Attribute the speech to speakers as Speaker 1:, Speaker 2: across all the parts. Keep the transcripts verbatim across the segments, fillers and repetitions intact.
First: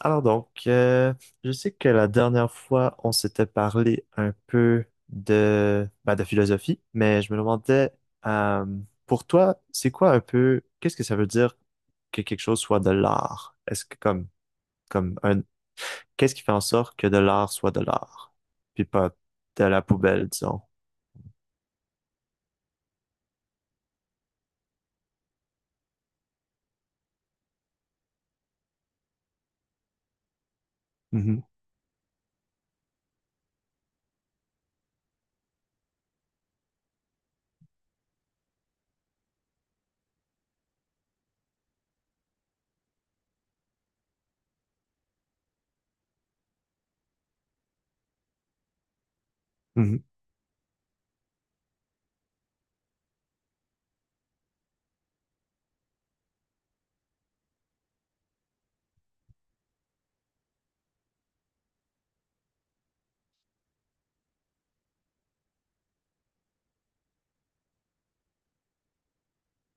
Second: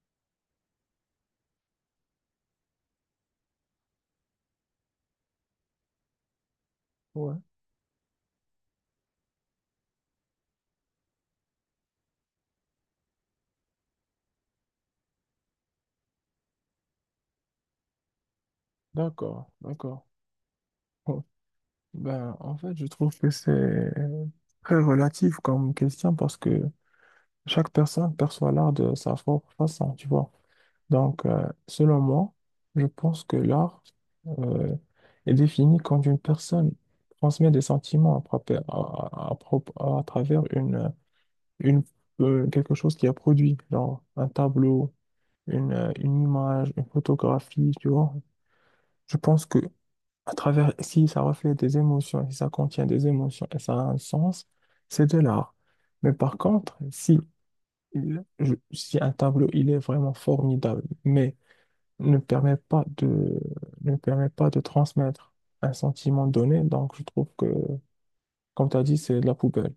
Speaker 1: Alors donc, euh, je sais que la dernière fois, on s'était parlé un peu de, bah, de philosophie, mais je me
Speaker 2: Ouais,
Speaker 1: demandais, euh, pour toi, c'est quoi un peu, qu'est-ce que ça veut dire que quelque chose soit de l'art? Est-ce que comme, comme un, qu'est-ce qui fait en sorte que de l'art soit de l'art, puis pas
Speaker 2: d'accord,
Speaker 1: de la
Speaker 2: d'accord.
Speaker 1: poubelle, disons?
Speaker 2: Bon, ben, en fait, je trouve que c'est très relatif comme question parce que chaque personne perçoit l'art de sa propre façon, tu vois. Donc,
Speaker 1: Mhm,
Speaker 2: euh, selon moi, je pense que l'art euh, est défini quand une personne transmet des sentiments à, propre- à- à- à propre- à travers une, une, euh, quelque chose qui a produit, genre un tableau, une, euh, une image, une photographie, tu vois. Je pense que.
Speaker 1: mhm.
Speaker 2: À travers, si ça reflète des émotions, si ça contient des émotions et ça a un sens, c'est de l'art. Mais par contre, si, il- je- si un tableau, il est vraiment formidable, mais ne permet pas de, ne permet pas de transmettre un sentiment donné, donc je trouve que, comme tu as dit, c'est de la poubelle.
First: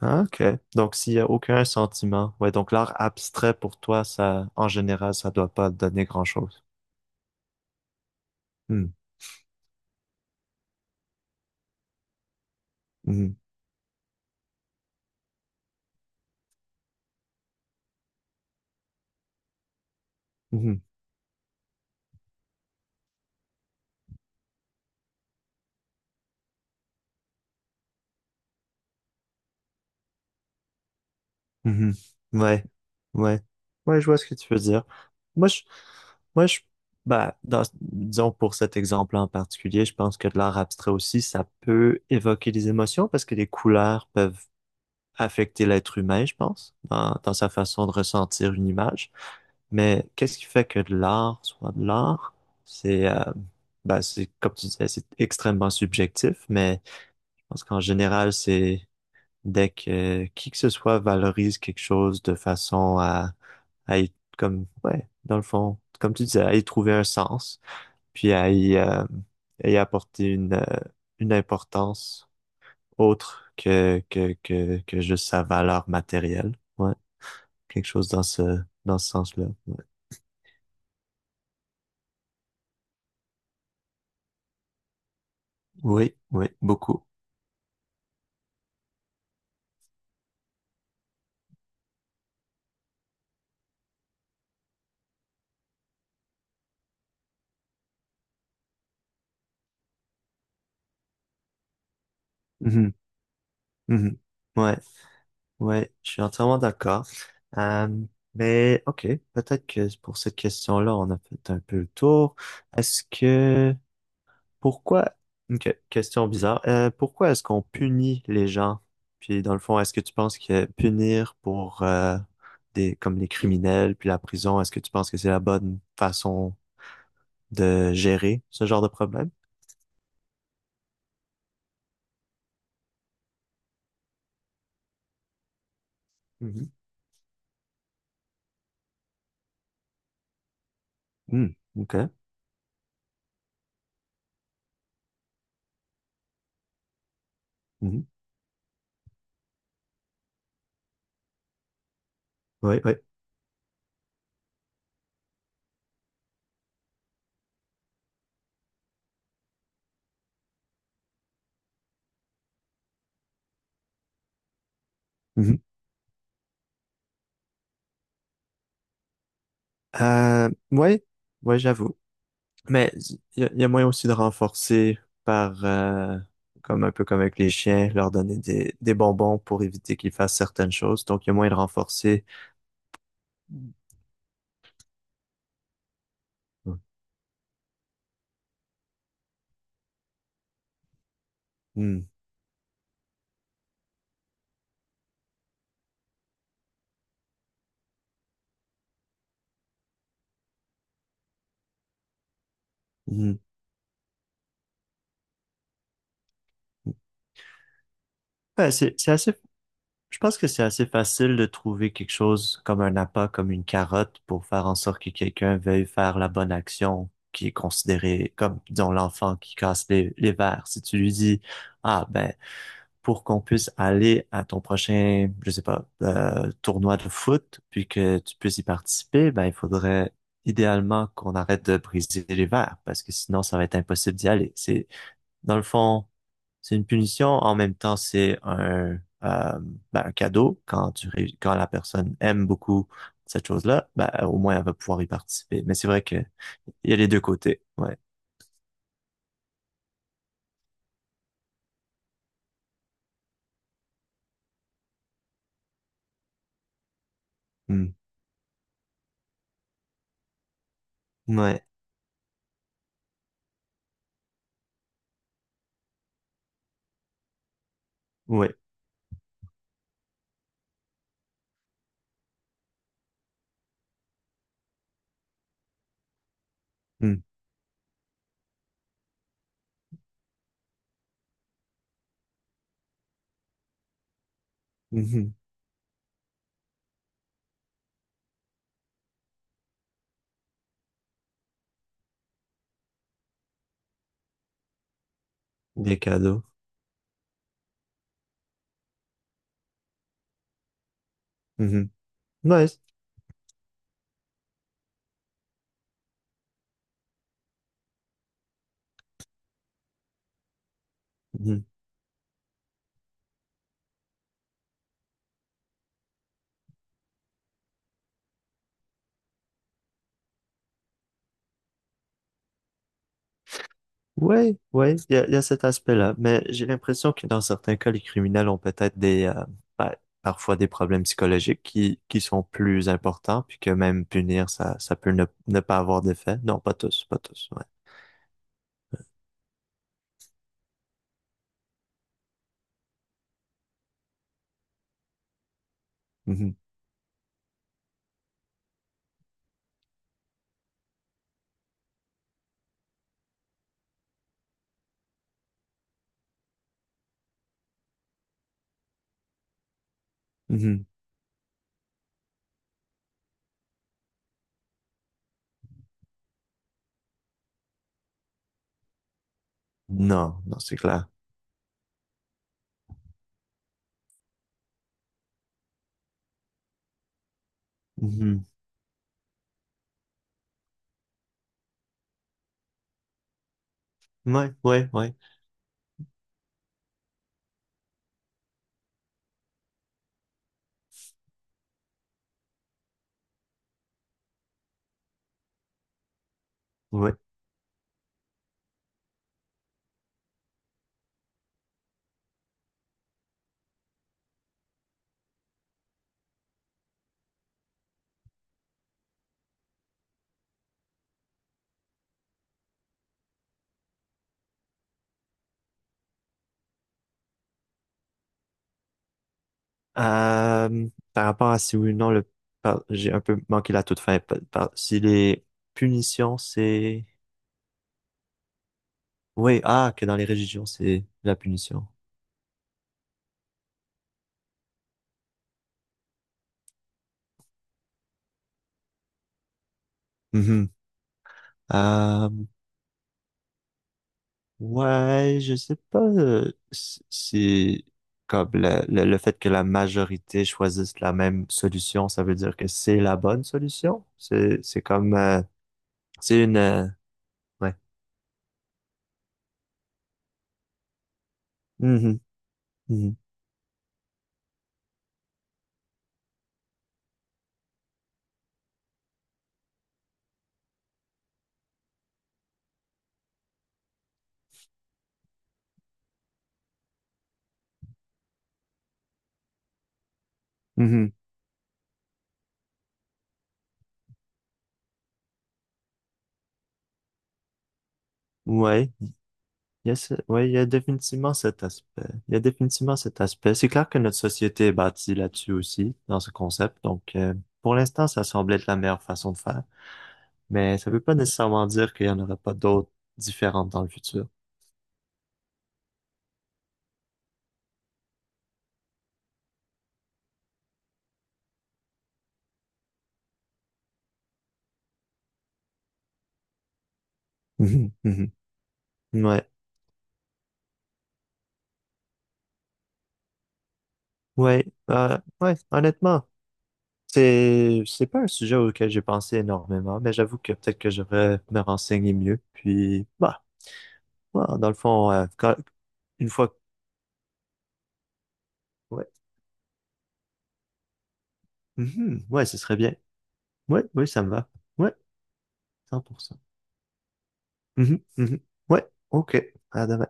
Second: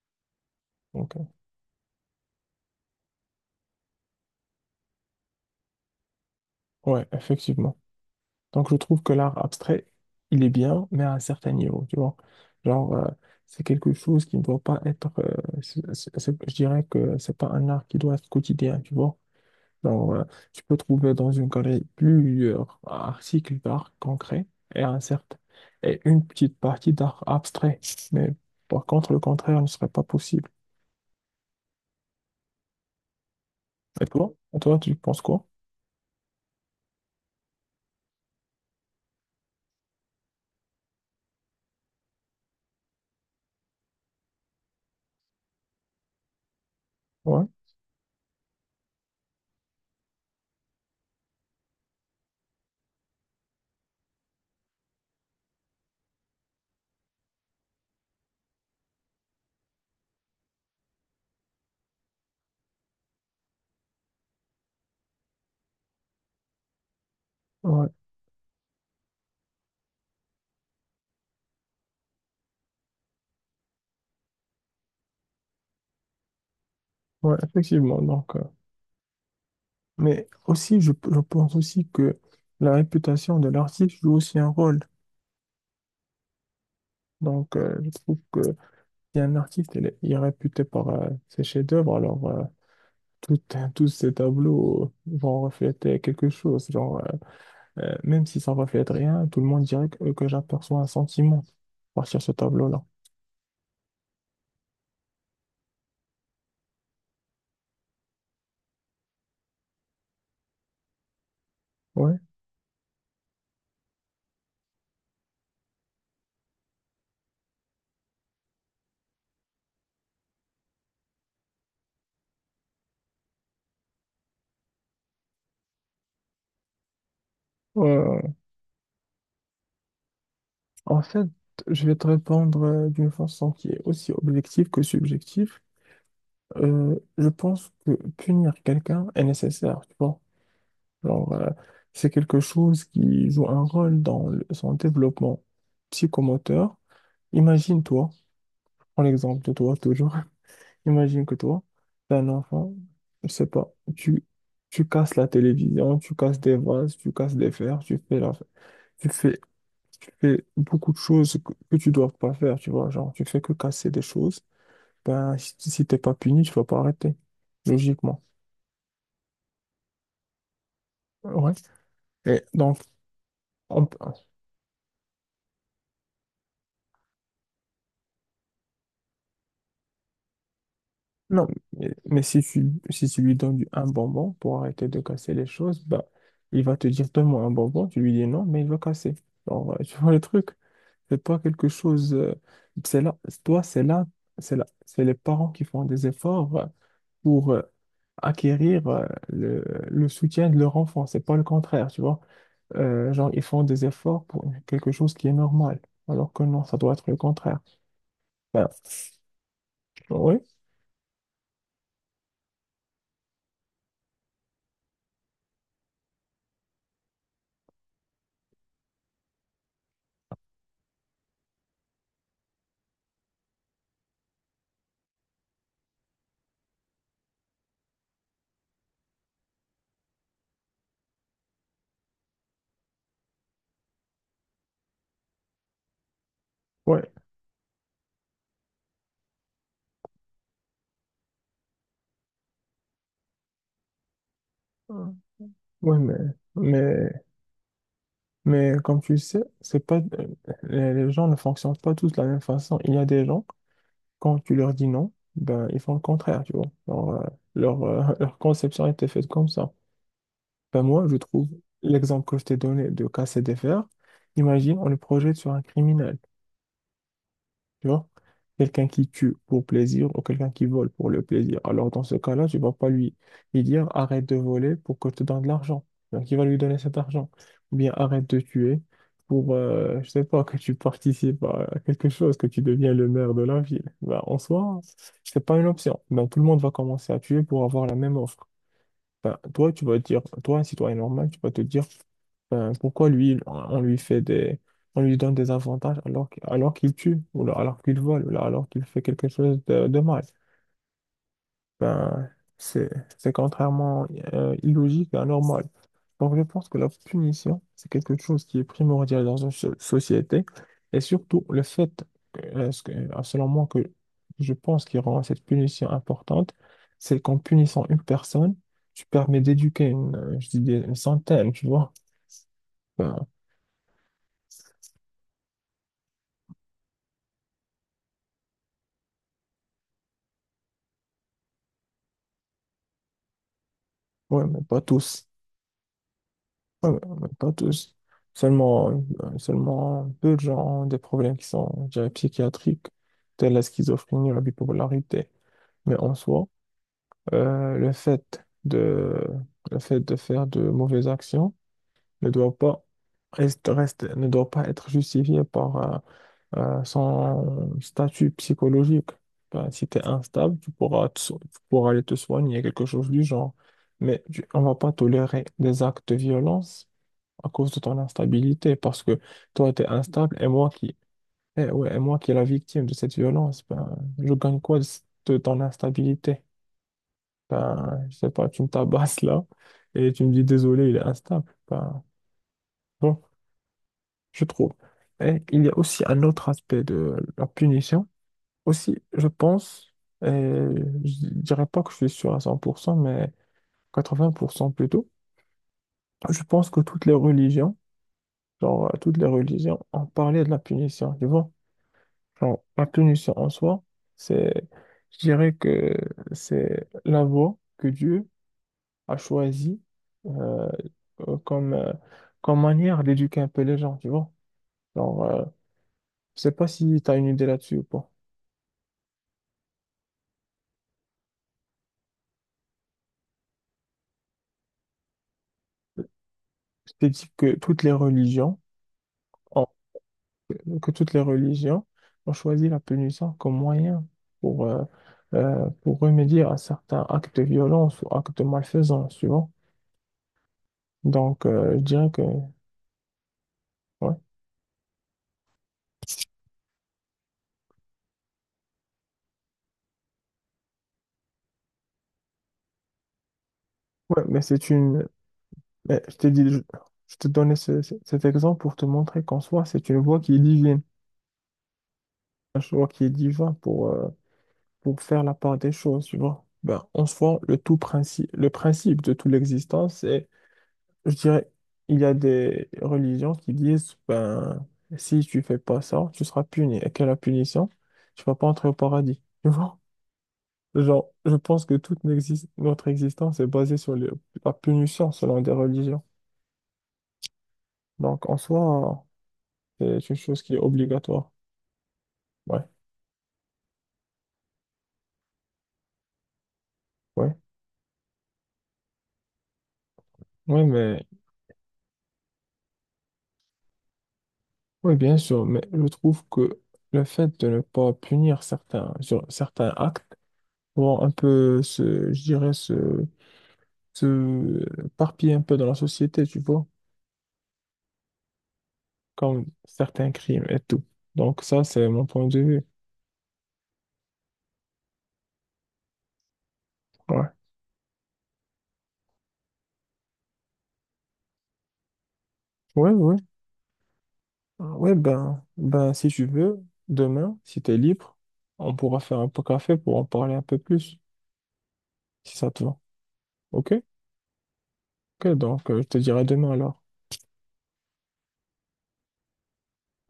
Speaker 1: Ah, ok. Donc, s'il
Speaker 2: Donc,
Speaker 1: y
Speaker 2: euh,
Speaker 1: a aucun sentiment, ouais, donc l'art abstrait pour toi, ça, en général, ça doit pas donner grand-chose.
Speaker 2: ouais, effectivement. Donc je
Speaker 1: Hmm,
Speaker 2: trouve que l'art abstrait, il est bien, mais à un certain niveau, tu vois. Genre, euh,
Speaker 1: mhm,
Speaker 2: c'est quelque chose qui ne doit pas être, euh, c'est- c'est- c'est- je dirais que c'est pas un art qui doit être quotidien, tu vois. Genre, euh, tu peux
Speaker 1: mhm.
Speaker 2: trouver dans une galerie plusieurs articles d'art concret et un certain, et une petite partie d'art abstrait. Mais par contre, le contraire ne serait pas possible.
Speaker 1: Mhm. Ouais, ouais, ouais,
Speaker 2: Et
Speaker 1: je vois ce
Speaker 2: toi?
Speaker 1: que tu
Speaker 2: Et
Speaker 1: veux
Speaker 2: toi,
Speaker 1: dire.
Speaker 2: tu penses quoi?
Speaker 1: Moi, je, moi, je, bah, dans, disons pour cet exemple en particulier, je pense que de l'art abstrait aussi, ça peut évoquer des émotions parce que les couleurs peuvent affecter l'être humain, je pense, dans, dans
Speaker 2: Ouais,
Speaker 1: sa façon de ressentir une image. Mais qu'est-ce qui fait que de l'art soit de l'art? C'est, euh, bah, c'est, comme tu disais, c'est extrêmement subjectif, mais je pense qu'en général, c'est dès que qui que ce soit valorise quelque chose de façon à, à y, comme, ouais, dans le fond, comme tu disais, à y trouver un sens,
Speaker 2: ouais,
Speaker 1: puis à y, euh, à y apporter une, euh, une importance autre que, que, que, que juste sa valeur matérielle. Ouais,
Speaker 2: ouais,
Speaker 1: quelque
Speaker 2: effectivement.
Speaker 1: chose dans
Speaker 2: Donc, euh,
Speaker 1: ce, dans ce sens-là. Ouais.
Speaker 2: Mais aussi, je, je pense aussi que la réputation de l'artiste joue aussi un rôle.
Speaker 1: Oui, oui, beaucoup.
Speaker 2: Donc, euh, je trouve que si un artiste il est, il est réputé par euh, ses chefs-d'œuvre, alors euh, tout- tous ses tableaux vont refléter quelque chose. Genre, euh, euh, même si ça ne reflète rien, tout le monde dirait que, que j'aperçois un sentiment à partir de ce tableau-là.
Speaker 1: Mhm, mhm. Ouais. Ouais, je suis entièrement d'accord. Euh, mais ok, peut-être que pour cette question-là, on a fait un peu le
Speaker 2: Ouais.
Speaker 1: tour. Est-ce que pourquoi Ok, question bizarre. Euh, pourquoi est-ce qu'on punit les gens? Puis dans le fond, est-ce que tu penses que punir pour euh, des comme les criminels puis la prison, est-ce que tu penses que c'est la bonne façon de
Speaker 2: Euh,
Speaker 1: gérer ce genre de problème?
Speaker 2: En fait, je vais te répondre euh, d'une façon qui est aussi objective que subjective.
Speaker 1: Mhm.
Speaker 2: Euh, je pense que punir quelqu'un est nécessaire, tu vois. Genre,
Speaker 1: Hmm,
Speaker 2: euh, c'est
Speaker 1: ok.
Speaker 2: quelque chose qui joue un rôle dans le- son développement psychomoteur.
Speaker 1: Mhm.
Speaker 2: Imagine-toi, prends l'exemple de toi toujours. Imagine que toi, t'es un enfant,
Speaker 1: Oui, oui.
Speaker 2: je sais pas, tu, tu casses la télévision, tu casses des vases, tu casses des verres, tu fais la, tu fais tu fais beaucoup de choses que, que tu dois pas faire, tu vois, genre tu fais que casser des choses, ben si,
Speaker 1: Mhm.
Speaker 2: si t'es pas puni, tu vas pas arrêter, logiquement.
Speaker 1: Euh, ouais,
Speaker 2: Ouais.
Speaker 1: ouais, j'avoue.
Speaker 2: Et donc,
Speaker 1: Mais il y, a y a
Speaker 2: on
Speaker 1: moyen
Speaker 2: peut-
Speaker 1: aussi de renforcer par, euh, comme un peu comme avec les chiens, leur donner des, des bonbons pour éviter qu'ils fassent certaines choses. Donc, il y a
Speaker 2: non,
Speaker 1: moyen de
Speaker 2: mais, mais
Speaker 1: renforcer.
Speaker 2: si tu, si tu lui donnes du- un bonbon pour arrêter de casser les choses, ben il va
Speaker 1: Hmm,
Speaker 2: te dire donne-moi un bonbon, tu lui dis non, mais il va casser. Genre, euh, tu vois le truc, c'est pas quelque
Speaker 1: hmm.
Speaker 2: chose, euh, C'est là, toi, c'est là, c'est là, c'est les parents qui font des efforts. euh, pour euh, acquérir euh, le, le soutien de leur enfant. C'est pas le contraire, tu vois. Euh, genre,
Speaker 1: Hmm.
Speaker 2: ils font des efforts pour quelque chose qui est normal, alors que non, ça doit être le contraire. Ben,
Speaker 1: Ben, c'est, c'est assez, je pense
Speaker 2: oui,
Speaker 1: que c'est assez facile de trouver quelque chose comme un appât, comme une carotte, pour faire en sorte que quelqu'un veuille faire la bonne action qui est considérée comme, disons, l'enfant qui casse les, les verres. Si tu lui dis, ah, ben, pour qu'on puisse aller à ton prochain, je sais pas, euh, tournoi de foot, puis que tu puisses y participer, ben, il faudrait idéalement qu'on arrête de briser les verres, parce que sinon, ça va être impossible d'y aller. C'est, dans le fond, c'est une
Speaker 2: ouais,
Speaker 1: punition, en même temps, c'est un, euh, ben, un cadeau. Quand tu, ré- quand la personne aime beaucoup cette chose-là, ben, au moins, elle va pouvoir y participer. Mais c'est
Speaker 2: oui,
Speaker 1: vrai
Speaker 2: mais,
Speaker 1: que il y a les
Speaker 2: mais,
Speaker 1: deux côtés. Ouais.
Speaker 2: mais comme tu sais, c'est pas, euh, les les gens ne fonctionnent pas tous de la même façon. Il y a des gens, quand tu leur dis non, ben, ils font le contraire, tu vois. Leur, euh, leur, euh, leur conception était faite comme ça. Ben moi, je
Speaker 1: Hmm.
Speaker 2: trouve
Speaker 1: Ouais.
Speaker 2: l'exemple que je t'ai donné de casser des fers. Imagine, on le projette sur un criminel, tu vois?
Speaker 1: Ouais.
Speaker 2: Quelqu'un qui tue pour plaisir ou quelqu'un qui vole pour le plaisir. Alors, dans ce cas-là, tu vas pas lui, lui dire arrête de voler pour que je te donne de l'argent. Donc, il va lui donner cet
Speaker 1: Hmm.
Speaker 2: argent. Ou bien arrête de tuer pour, euh, je sais pas, que tu participes à quelque chose, que tu deviens le maire de la ville. Ben, en soi,
Speaker 1: Mhm.
Speaker 2: c'est pas une option. Ben, tout le monde va commencer à tuer pour avoir la même offre. Enfin, toi, tu vas te dire, toi, un citoyen normal, tu vas te dire, enfin, pourquoi lui, on lui fait des, on lui donne des
Speaker 1: Des
Speaker 2: avantages alors, qu'-
Speaker 1: cadeaux.
Speaker 2: alors qu'il tue, ou là, alors qu'il vole, ou là, alors qu'il fait quelque chose de, de mal.
Speaker 1: Mhm.
Speaker 2: Ben,
Speaker 1: Ouais.
Speaker 2: c'est, c'est contrairement euh, illogique et anormal. Donc, je pense que la punition, c'est quelque chose qui est primordial dans une so- société. Et surtout, le fait, euh, ce que- euh, selon moi, que je pense qui rend cette punition importante, c'est qu'en punissant une personne, tu permets d'éduquer une, euh, je dis des- une centaine, tu vois. Enfin,
Speaker 1: Ouais, ouais, il y a, y a cet aspect-là. Mais j'ai l'impression que dans certains cas, les criminels ont peut-être des, euh, bah, parfois des problèmes psychologiques qui, qui sont plus importants, puis que même
Speaker 2: ouais,
Speaker 1: punir,
Speaker 2: mais
Speaker 1: ça,
Speaker 2: pas
Speaker 1: ça peut ne,
Speaker 2: tous.
Speaker 1: ne pas avoir d'effet. Non, pas
Speaker 2: Ouais, mais
Speaker 1: tous, pas
Speaker 2: mais
Speaker 1: tous,
Speaker 2: pas
Speaker 1: ouais.
Speaker 2: tous. Seulement, euh, seulement peu de gens ont des problèmes qui sont, je dirais, psychiatriques, tels la schizophrénie ou la bipolarité. Mais en soi,
Speaker 1: Mhm,
Speaker 2: Euh, le fait de, le fait de faire de mauvaises actions ne doit pas, reste, reste- ne doit pas être justifié par euh, euh, son statut psychologique. Ben, si tu es instable, tu
Speaker 1: mhm.
Speaker 2: pourras, te so- tu pourras aller te soigner, quelque chose du genre. Mais tu- on va pas tolérer des actes de violence à cause de ton instabilité, parce que toi, tu es instable
Speaker 1: Non,
Speaker 2: et
Speaker 1: non,
Speaker 2: moi
Speaker 1: c'est
Speaker 2: qui,
Speaker 1: clair.
Speaker 2: eh ouais, et moi qui est la victime de cette violence, ben, je gagne quoi de de ton instabilité? Ben, je sais
Speaker 1: Mhm.
Speaker 2: pas, tu me tabasses là et tu me dis désolé, il est instable. Ben, bon, je
Speaker 1: Ouais,
Speaker 2: trouve.
Speaker 1: ouais, ouais,
Speaker 2: Et il y a aussi un autre aspect de la punition. Aussi, je pense, et je dirais pas que je suis sûr à cent pour cent mais quatre-vingts pour cent plutôt. Je pense que toutes les
Speaker 1: ouais.
Speaker 2: religions, genre, euh, toutes les religions ont parlé de la punition, tu vois. Genre, la punition en soi, c'est, je dirais que c'est la voie que Dieu a choisie euh, euh, comme, euh, comme manière d'éduquer un peu les gens, tu vois. Genre, euh, je sais pas si tu as une idée là-dessus ou pas.
Speaker 1: Euh, par rapport à si oui ou non, le, par- j'ai un peu manqué la toute fin. Par- par- si les punitions,
Speaker 2: Je
Speaker 1: c'est,
Speaker 2: t'ai dit que toutes les religions
Speaker 1: oui,
Speaker 2: ont,
Speaker 1: ah, que dans les religions,
Speaker 2: que
Speaker 1: c'est
Speaker 2: toutes les
Speaker 1: la
Speaker 2: religions
Speaker 1: punition.
Speaker 2: ont choisi la punition comme moyen pour, euh, euh, pour remédier à certains actes de violence ou actes de malfaisance, tu vois.
Speaker 1: Mhm.
Speaker 2: Donc, euh, je dirais que,
Speaker 1: Euh,
Speaker 2: ouais.
Speaker 1: ouais, je sais pas euh, si si comme le, le, le fait que la majorité choisisse la même solution, ça veut dire que c'est la bonne solution.
Speaker 2: Ouais, mais
Speaker 1: C'est
Speaker 2: c'est
Speaker 1: c'est
Speaker 2: une.
Speaker 1: comme euh,
Speaker 2: Mais je t'ai
Speaker 1: c'est
Speaker 2: dit,
Speaker 1: une
Speaker 2: je,
Speaker 1: euh,
Speaker 2: je te donnais
Speaker 1: ouais.
Speaker 2: ce- ce- cet exemple pour te montrer qu'en soi, c'est une voie qui est divine,
Speaker 1: Mhm,
Speaker 2: un choix qui est
Speaker 1: mhm,
Speaker 2: divin pour, euh, pour faire la part des choses, tu vois. Ben, en soi, le tout principe, le principe de toute l'existence, c'est, je dirais, il y a des religions qui disent, ben, si tu fais pas ça, tu seras puni. Et quelle est la punition? Tu vas pas entrer au paradis, tu vois.
Speaker 1: mhm.
Speaker 2: Genre, je pense que toute n'exis- notre existence est basée sur le- la punition selon des religions. Donc, en
Speaker 1: Ouais,
Speaker 2: soi,
Speaker 1: il y a
Speaker 2: c'est
Speaker 1: ce-
Speaker 2: une chose
Speaker 1: ouais, il
Speaker 2: qui est
Speaker 1: y a
Speaker 2: obligatoire.
Speaker 1: définitivement cet aspect. Il y a
Speaker 2: Ouais,
Speaker 1: définitivement cet aspect. C'est clair que notre société est bâtie là-dessus aussi, dans ce concept. Donc euh,
Speaker 2: ouais,
Speaker 1: pour l'instant, ça semble être la meilleure façon de faire,
Speaker 2: ouais,
Speaker 1: mais ça veut
Speaker 2: mais
Speaker 1: pas nécessairement dire qu'il y en aura pas d'autres différentes dans le futur.
Speaker 2: oui, bien sûr, mais je trouve que le fait de ne pas punir certains, sur certains actes vont un peu se, je dirais, se, se parpiller un peu dans la société, tu vois,
Speaker 1: Mhm, mhm.
Speaker 2: comme
Speaker 1: Ouais,
Speaker 2: certains crimes et tout. Donc ça, c'est mon point de vue.
Speaker 1: ouais, euh, ouais, honnêtement,
Speaker 2: Ouais.
Speaker 1: c'est, c'est pas un sujet auquel j'ai pensé énormément, mais j'avoue que peut-être que je devrais me renseigner mieux.
Speaker 2: Ouais,
Speaker 1: Puis,
Speaker 2: ouais.
Speaker 1: bah, ouais, dans le
Speaker 2: Ouais,
Speaker 1: fond, euh,
Speaker 2: ben,
Speaker 1: quand-
Speaker 2: ben, si tu
Speaker 1: une fois, que-
Speaker 2: veux, demain, si t'es libre, on pourra
Speaker 1: ouais,
Speaker 2: faire un peu café pour en parler un peu plus,
Speaker 1: mhm,
Speaker 2: si
Speaker 1: ouais,
Speaker 2: ça
Speaker 1: ce
Speaker 2: te va.
Speaker 1: serait bien.
Speaker 2: OK?
Speaker 1: Ouais, oui, ça me va. Ouais,
Speaker 2: OK, donc euh, je te
Speaker 1: cent pour
Speaker 2: dirai
Speaker 1: cent.
Speaker 2: demain alors.
Speaker 1: Mhm, mhm. Ouais, ok, à demain.